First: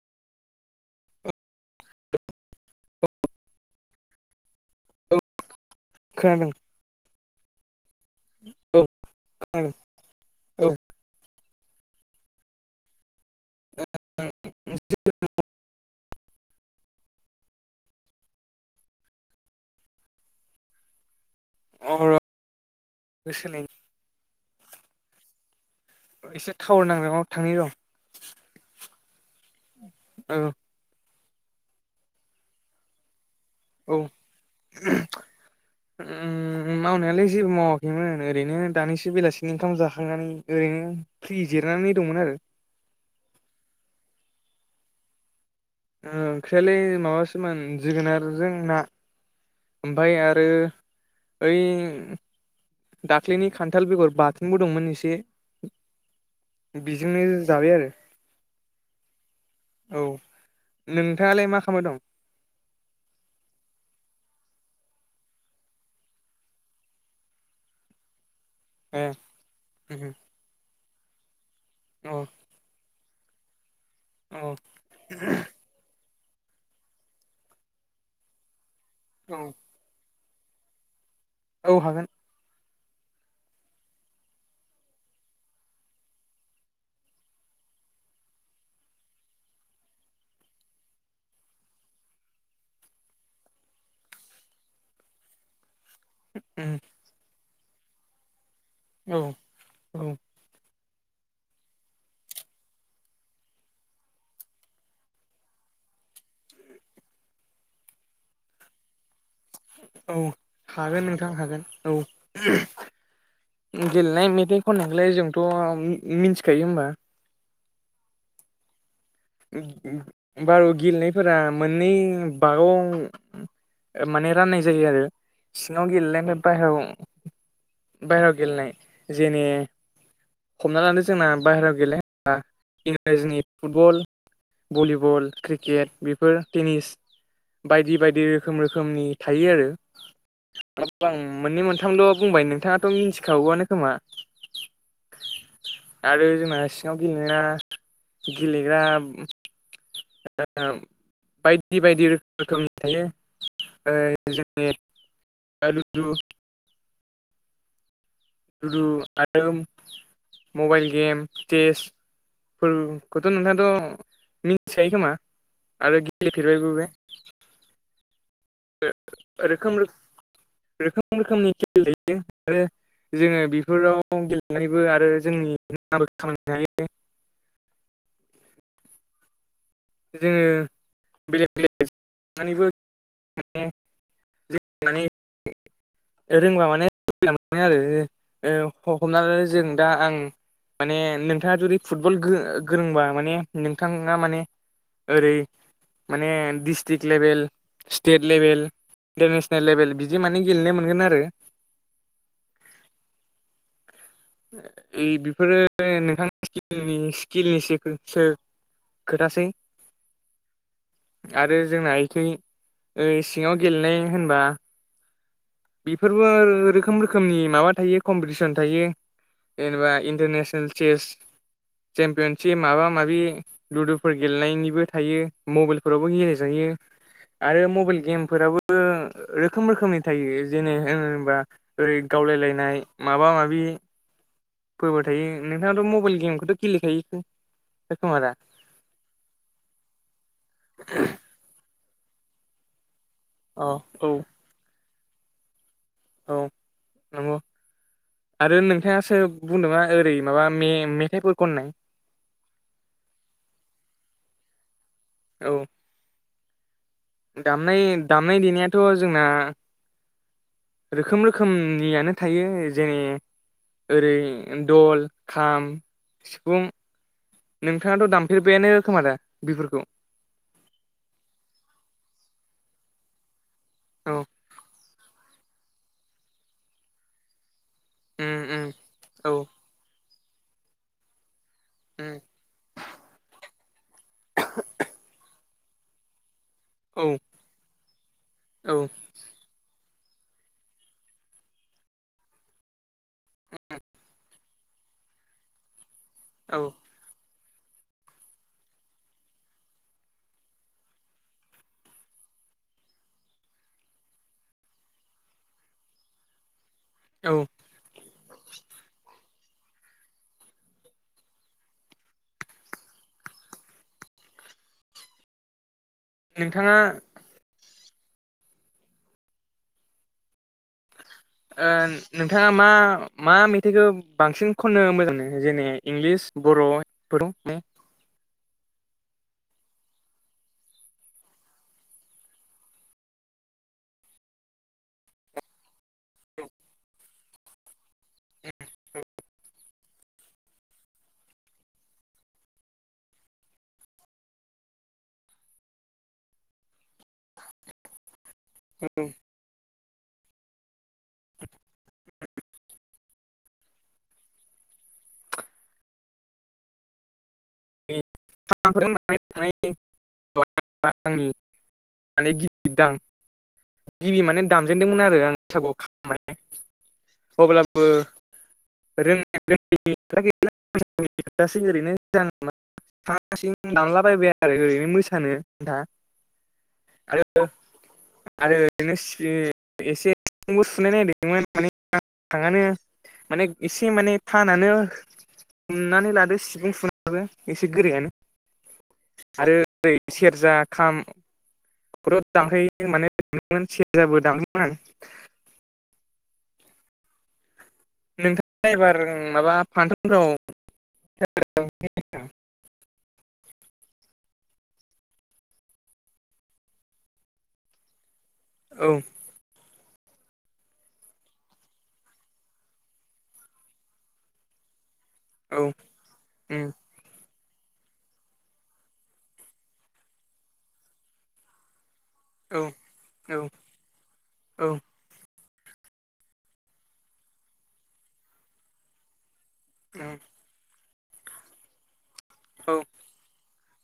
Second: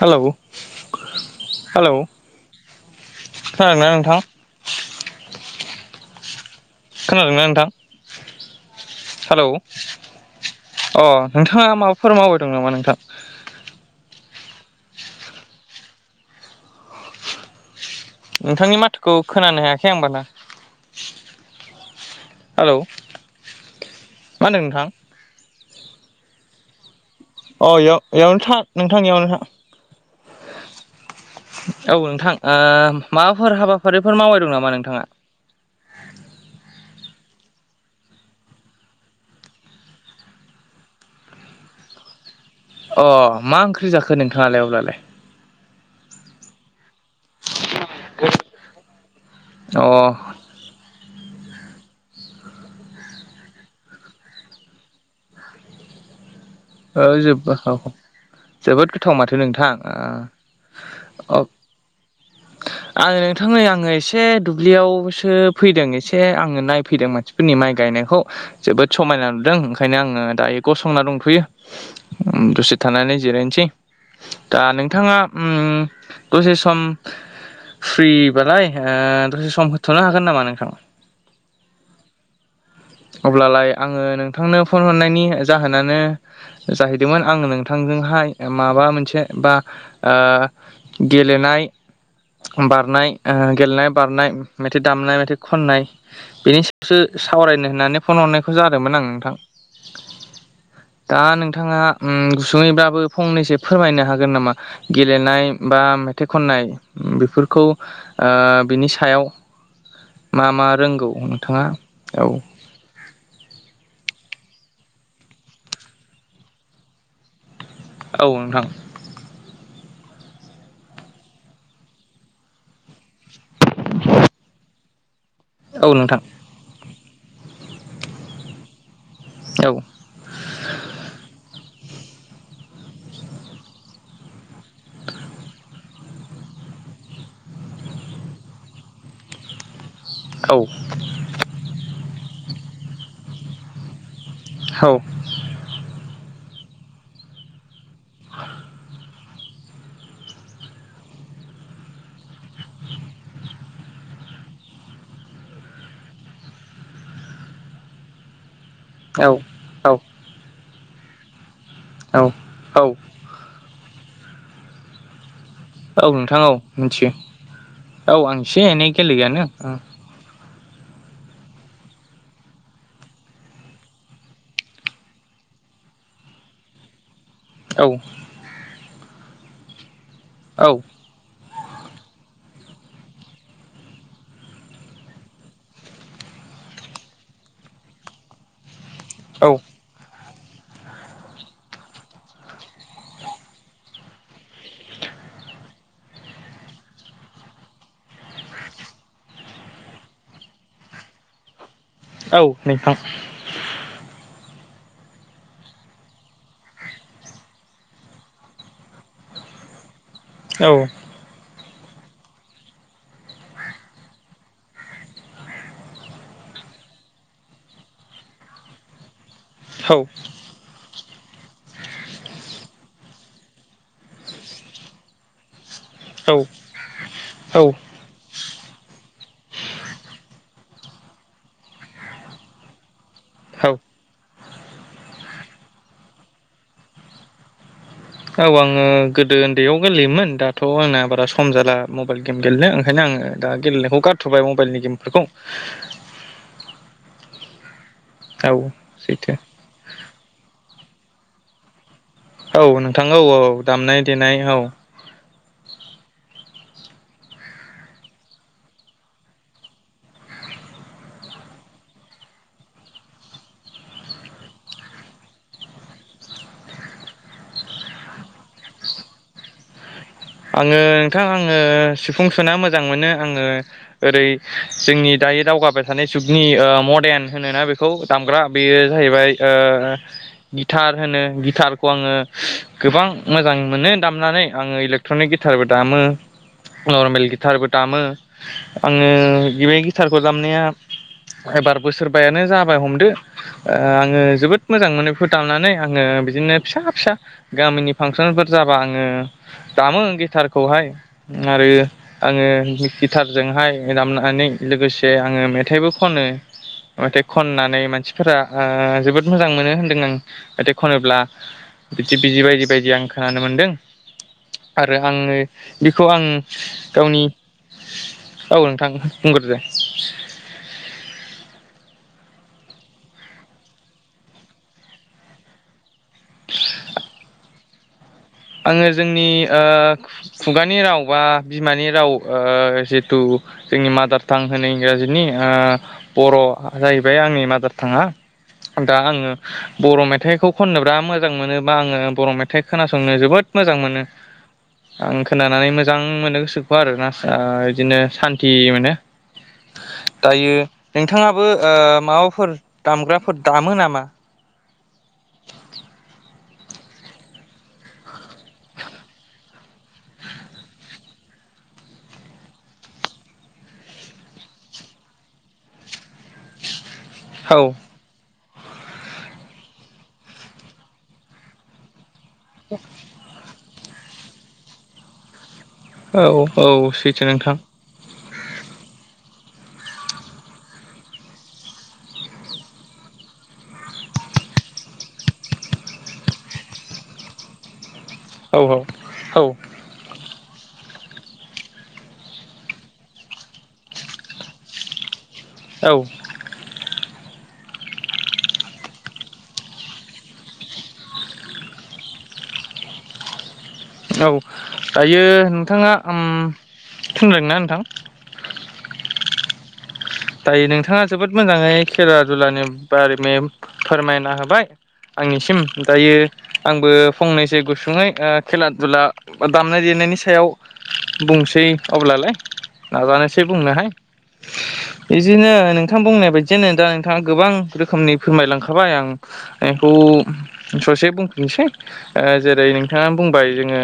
Hello hello. खोनादों ना नोंथां? औ खोनादों। खोनादोंना नोंथां? औ हालौ। खोनादों अ नोंथाङा माबाफोर मावबाय दं नामा नोंथां? [unintelligible] नोंथांनि माथोखौ खोनानो हायाखै आं बाना। औ र'। हालौ सोलाय मा होनदों नोंथां? एसे थावोर नांजांआव अ इयाव इयावनो था नोंथां इयावनो था। औ औ नोंथां ओ माबाफोर औ हाबाफारिफोर मावबाय दं नामा नोंथाङा? मावनायालाय जेबो मावाखैमोन ओरैनो दानिसो बेलासिनि ओंखाम जाखांनानै ओरैनो फ्रि जिरनानै दंमोन आरो। अ मा ओंख्रि जाखो नोंथाङालाय अब्लालाय? ओंख्रियालाय माबास सोमोन जोगोनारजों ना अ ओमफाय आरो ओइ दाख्लैनि खान्थाल बेगर बाथोनबो दंमोन इसे। ओ बिजोंनो जोब जाबाय आरो। जोबोद गोथाव माथो नोंथां औ ओ अब नोंथाङालाय मा खालामबाय दं आङो नोंथां नै आङो एसे दुब्लियावसो फैदों इसे आङो नायफैदों मानसि फोरनि माइ गायनायखौ जोबोद ए समायना नुदों ओंखायनो अ आङो दायो गसंना दंथ'यो। अ उम दसे थानानै जिरायनसै। औ दा नोंथाङा उम दसे सम फ्रिबालाय ओ दसे सम होथ'नो हागोन नामा नोंथां? औ हागोन। अब्लालाय आङो नोंथांनो फन हरनायनि जाहोनानो जाहैदोंमोन आङो नोंथांजोंहाय माबा मोनसे बा ओ गेलेनाय बारनाय ओ गेलेनाय बारनाय मेथाइ दामनाय मेथाइ खननाय बेनि सायावसो सावरायनो होननानै फन हरनायखौ जादोंमोन आं औ नोंथां। औ दा नोंथाङा उम गुसुङैबाबो फंनैसो फोरमायनो हागोन नामा? गेलेनाय बा मेथाइ खननाय बेफोरखौ ओ बिनि सायाव औ मा मा हागोन रोंगौ नोंथां नोंथाङा? हागोन औ। गेलेनाय मेथाइ खननायखोलाय जोंथ' मि-मिनथिखायो होमबा। औ नोंथां। बारु गेलेनायफोरा मोननै बागं ओ माने राननाय जायो आरो सिङाव औ नोंथां गेलेनाय ओमफाय बाहेरायाव बाहेरायाव गेलेनाय जेने औ हमनाला नों जोंना बाहेरायाव गेलेनाय होमबा इंराजिनि फुटबल भलिबल क्रिकेट बे फोर टेनिस बायदि बायदि रोखोम रोखोमनि थायो आरो औ आं मोननै मोनथामल बुंबाय नोंथाङाथ मिथिखागौआनो खोमा औ आरो जोंना सिङाव गेलेनाया गेलेग्रा [unintelligible] बायदि बायदि रोखोमनि थायो ओ जोंनि [unintelligible] लुदु औ आरो मबाइल गेम औ सेसफोर औ खौथ नोंथाङाथ मिथिखायो खोमा आरो औ नोंथां औ गेलेफेरबायबो बे मिथियो औ आं एसे एनै गेलेयोआनो रोखोम रोखोम रोखोमनि खेल थायो आरो जोङो बेफोराव गेलेनानैबो आरो जोंनि [unintelligible] औ जोङो औ बेलेग बेलेग गेलेनानैबो जों माने जों माने रोंबा माने सुबिदा मोनो आरो ओ हमना‌ लादो औ जों दा आं माने नोंथाङा जुदि फुटबल गो गोरोंबा माने नोंथाङा माने ओरै माने district level state level international level बिदि माने गेलेनो मोनगोन आरो औ नोंथां ओइ बेफोरो नोंथांमोननि स्किलनिसो फोर [unintelligible] खोथासै औ आरो जोंना इखै सिङाव गेलेनाय होनबा बेफोरबो रोखोम रोखोमनि माबा थायो कम्पिटिसन थायो जेनेबा औ इन्टारनेसनेल चेस चेम्पियनशिप माबा माबि लुदुफोर गेलेनायनिबो थायो मबाइल फोरावबो औ गेलेजायो आरो औ मबाइल गेम फोराबो रोखोम रोखोमनि थायो जेने होनोबा ओरै गावलायलायनाय माबा माबि औ फोरबो थायो नोंथाङाथ मबाइल गेमखौथ गेलेखायोखो औ आङो गोदो उन्दैयाव गोरलैयोमोन दाथ आंना बारा सम जाला मबाइल गेम गेलेनो ओंखायनो आङो दा औ गेनायखौ औ गारथबाय मबाइलनि गेमफोरखौ औ नंगौ आरो औ नोंथाङा सोर सैथो बुंनो थाङोबा ओरै माबा मे मेथाइफोर खननाय औ नोंथां औ औ औ दामनाय देनाय औ औ दामनाय दामनाय देनायाथ जोंना रोखोम रोखोमनियानो थायो जेने ओरै दल खाम सिफुं नोंथाङाथ दामफेरबायानो खोमा दा बिफोरखौ आङो नोंथां आङो सिफुं सुना मोजां मोनो आङो औ ओरै जोंनि दायो दावगाबाय थानाय जुगनि मदार्न होनोना बे खौ उम दामग्रा उम बेयो जाहैबाय औ ओ गिथार होनो गिथारखौ आङो उम गोबां मोजां मोनो दामनानै आङो इलेक्ट्रनिक गिटारबो दामो औ नर्मेल गिथारबो दामो औ आङो बेबायदि गितारखौ दामनाया एबार बोसोरबायानो जाबाय हमदो आङो जोबोद मोजां मोनो बेखौ दामनानै आङो बिदिनो औ फिसा फिसा गामिनि फांसनफोर जाबा आङो दामो गिटारखौहाय आरो आङो गिटारजोंहाय दामनानै लोगोसे आङो मेथाइबो खनो मेथाइ औ खननानै मानसिफोरा जोबोद मोजां मोनो होनदों आं मेथाइ खनोब्ला बिदि बिजि बायदि बायदि आं खोनानो मोन्दों आरो आङो बेखौ आं नोंथाङा गावनि औ नोंथां बुंग्रोदो ओ नोंथाङा मा मा मेथाइखौ बांसिन खननो मोजां मोनो जेने इंलिस बर'फोर [unintelligible] आङो जोंनि ओ खुगानि राव बा बिमानि राव जिथु जोंनि मादार टां होनो इंराजिनि बर' जाहैबाय आंनि मादार थाङा दा आङो बर' मेथाइखौ खननो बिराद मोजां मोनो बा आङो बर' मेथाइ खोनासंनो जोबोद जोबोद मोजां मोनो आं खोनानानै मोजां मोननो गोसोखौ आरोना बिदिनो सान्थि मोनो दायो नोंथाङाबो ओ माबाफोर दामग्राफोर दामो नामा [unintelligible] [unintelligible] गिबि माने दामजेनदोंमोन आरो आं बैसागुआव खाम माने औ अब्लाबो रोंनाय रोंङिनि खोथा गैला [unintelligible] ओरैनो [unintelligible] [inaudible] हारसिं दामलाबायबाय आरो ओरैनो मोसानो आन्था औ औ आरो सैथो नोंथां आरो ओरैनो एसे [unintelligible] सुनो नागिरदोंमोन माने हांआनो माने एसे माने थानानो हमनानै लादो सिफुं सुनायाबो एसे गोरायानो औ औ औ जेरै सेरजा खाम बेफोरखौनो दामहैयो माने सेरजाबो दामहैयोमोन औ नोंथां द्राइभार माबा फांसनफोराव [unintelligible] औ दायो नोंथाङा ओम [unintelligible] ना नोंथां औ दायो नोंथाङा जोबोद मोजाङै खेला दुलानि बारै मेम फोरमायना होबाय औ आंनिसिम दायो उम आंबो फंनैसो गुसुङै खेला दुला दामनाय देनायनि सायाव बुंसै अब्लालाय औ औ नाजानोसै बुंनोहाय औ बिदिनो नोंथां बुंनाय बायदियानो दा नोंथाङा गोबां रोखोमनि फोरमायलांखाबाय आं आं बेखौ उम ससे बुंफिननोसै जेरै औ नोंथाङा बुंबाय जोङो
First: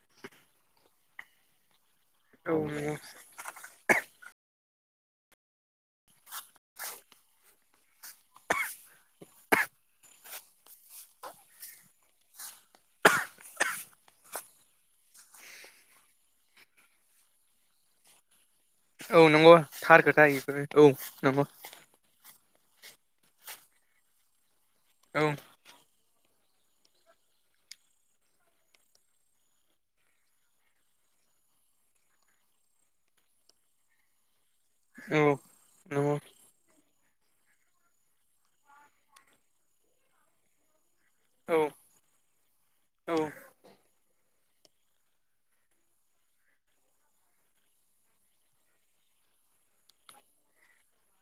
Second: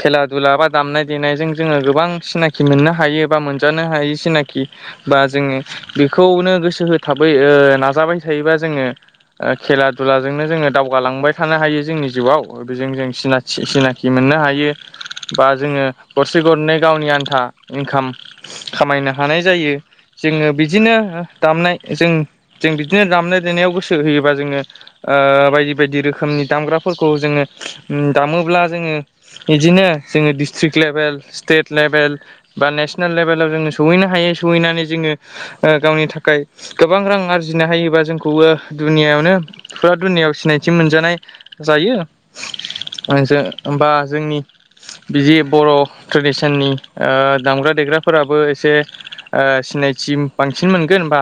खेला दुला बा दामनाय देनायजों जोङो गोबां औ सिनाखि नंगौ मोननो हायो बा मोन जानो हायो सिनाखि बा जोङो बेखौनो गोसो होथाबै नाजाबाय थायोबा जोङो आं खेला दुलाजोंनो जोङो दावगालांबाय थानो हायो जोंनि जिउआव बेजों जों सिनाथि सिनाखि मोननो हायो बा जोङो गरसे गरनै गावनि आन्था इनकाम खामायनो औ हानाय नंगौ जायो थार खोथा जोङो इफोरो औ बिदिनो नंगौ दामनाय जों जों बिदिनो दामनाय देनायाव गोसो होयोबा जोङो ओ औ बायदि बायदि रोखोमनि दामग्राफोरखौ जोङो दामोब्ला जोङो इदिनो जोङो डिस्ट्रिक लेभेल स्टेट लेभेल बा नेसनेल लेभेलाव जोङो सहैनो हायो सहैनानै जोङो औ गावनि नंगौ थाखाय गोबां रां आरजिनो हायोबा जोंखौबो दुनियावनो फुरा दुनियायाव सिनायथि मोनजानाय औ जायो औ हो होमबा जोंनि बिदि बर' ट्रेडिसननि दामग्रा देग्राफोराबो एसे ओ सिनायथि बांसिन मोनगोन बा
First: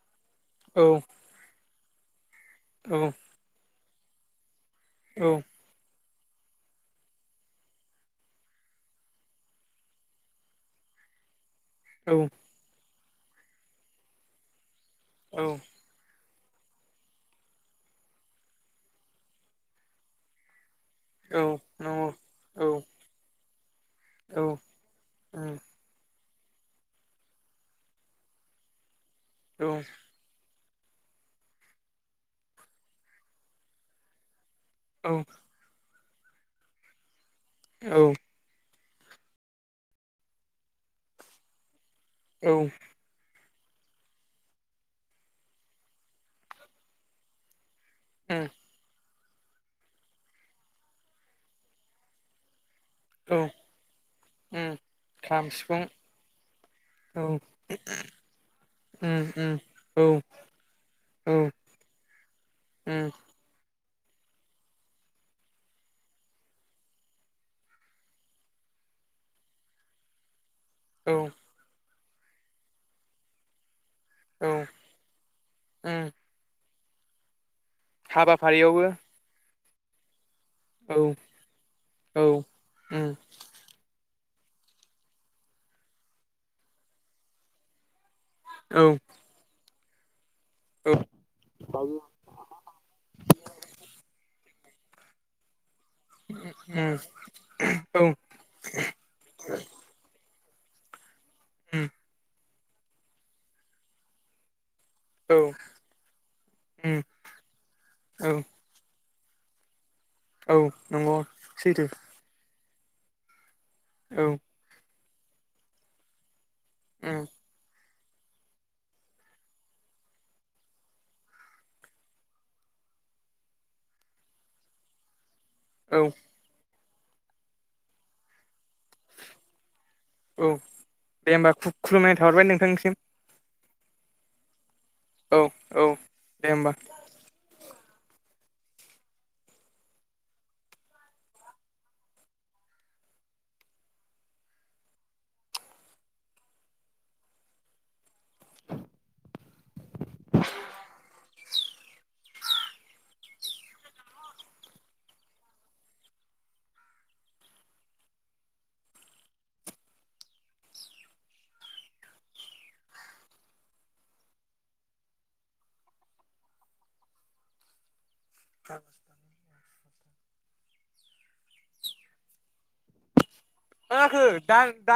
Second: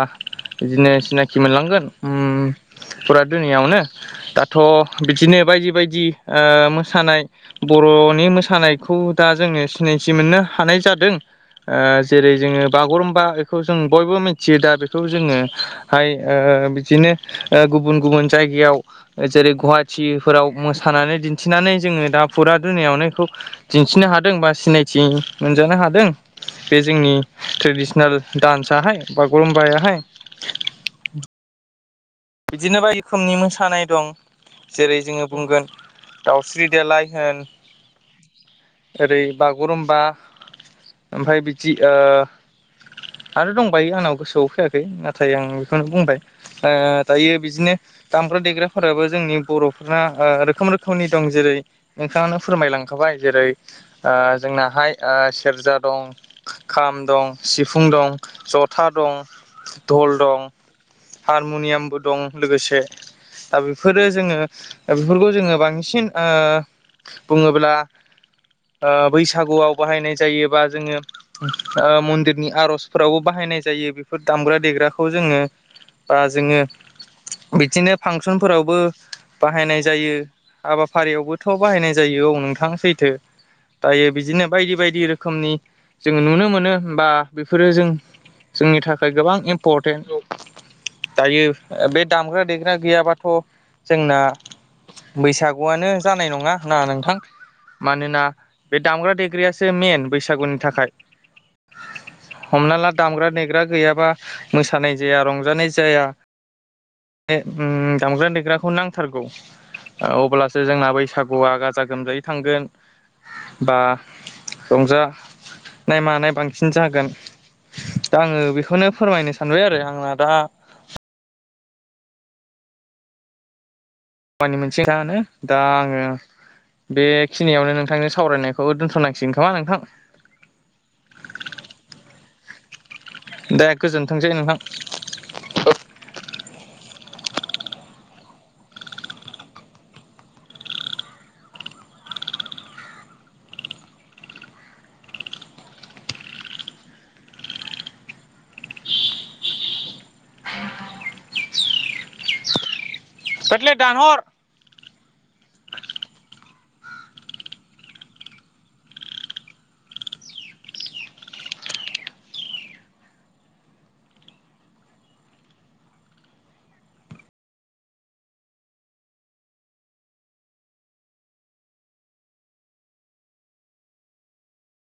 इदिनो औ सिनाखि मोनलांगोन उम औ दुनिआवनो दाथ' औ बिदिनो बायदि बायदि ओ मोसानाय बर'नि मोसानायखौ दा जोङो सिनायथि मोननो हानाय जादों ओ‌ औ जेरै जोङो बागुरुम्बा इखौ जों बयबो मिथियो दा बेखौ जोङो हाय ओ बिदिनो ओ गुबुन गुबुन जायगायाव जेरै गुवाहाटिफोराव थानानै औ दिन्थिनानै नंगौ जोङो दा फुरा औ दुनिआवनो इखौ दिन्थिनो हादों बा सिनायथि उम मोनजानो हादों बे जोंनि ट्रेडिसिनेल दानसाहाय औ बागुरुम्बायाहाय बिदिनो बायदि रोखोमनि मोसानाय दं जेरै औ जोङो बुंगोन दाउस्रि देलाय होन औ ओरै बागुरुमबा आमफाय बिदि ओ औ आरो दंबायो आंनाव गोसोआव फैयाखै नाथाय आं बेखौनो बुंबाय ओ दायो बिदिनो दामग्रा उम देग्राफोराबो जोंनि बर' फोरना ओ रोखोम रोखोमनि दं जेरै नोंथांखनो फोरमाय लांखाबाय औ जेरै ओ उम जोंनाहाय ओ खाम सेरजा सिफुं दं खाम औ दं सिफुं दं ज'था दं उम उम औ धल दं औ हारमु'नियामबो दं लोगोसे उम ओ बेफोरो जोङो ओ बेफोरखौ जोङो बांसिन ओ बुङोब्ला ओ बैसागुआव बाहायनाय जायो बा जोङो औ ओ मन्दिरनि आर'जफोरावबो बाहायनाय जायो बे बेफोर औ दामग्रा देग्राखौ जोङो उम बा जोङो बिदिनो फांसनफोरावबो हाबाफारियावबो बाहायनाय जायो औ हाबाफारिआवबोथ' बाहायनाय जायो औ नोंथां उम सैथो जायो बिदिनो बायदि बायदि रोखोमनि जोङो नुनो मोनो होमबा बेफोरो जों जोंनि औ थाखाय उम गोबां इम्परटेन्ट औ औ दायो बे दामग्रा देग्रा गैयाबाथ' जोंना बैसागुआनो जानाय नङा ना नोंथां उम मानोना बे दामग्रा देग्रायासो मेन बैसागुनि थाखाय उम हमना ला दामग्रा देग्रा गैयाबा मोसानाय जाया औ रंजानाय जाया उम बे उम दामग्रा औ देग्राखौ नांथारगौ ओ औ अब्लासो जोंना नंगौ बैसागुआ गाजा सैथो गोमजायै थांगोन बा औ उम रंजा नाय मानाय बांसिन जागोन औ दा आङो बेखौनो फोरमायनो सानबाय आरो आंना दा वानि मोनसे खोथानो दा आङो औ [unintelligible] बेखिनिआवनो नोंथांजों सावरायनायखौ दोनथ'नांसिगोन खोमा नोंथां औ दे होमबा खु खुलुमनाय थाहरबाय नोंथांनिसिम दा गोजोनथोंसै नोंथां औ औ दे होमबा [inaudible] सकलेट दान हर [unintelligible] थ [inaudible] मा जाखो दान दान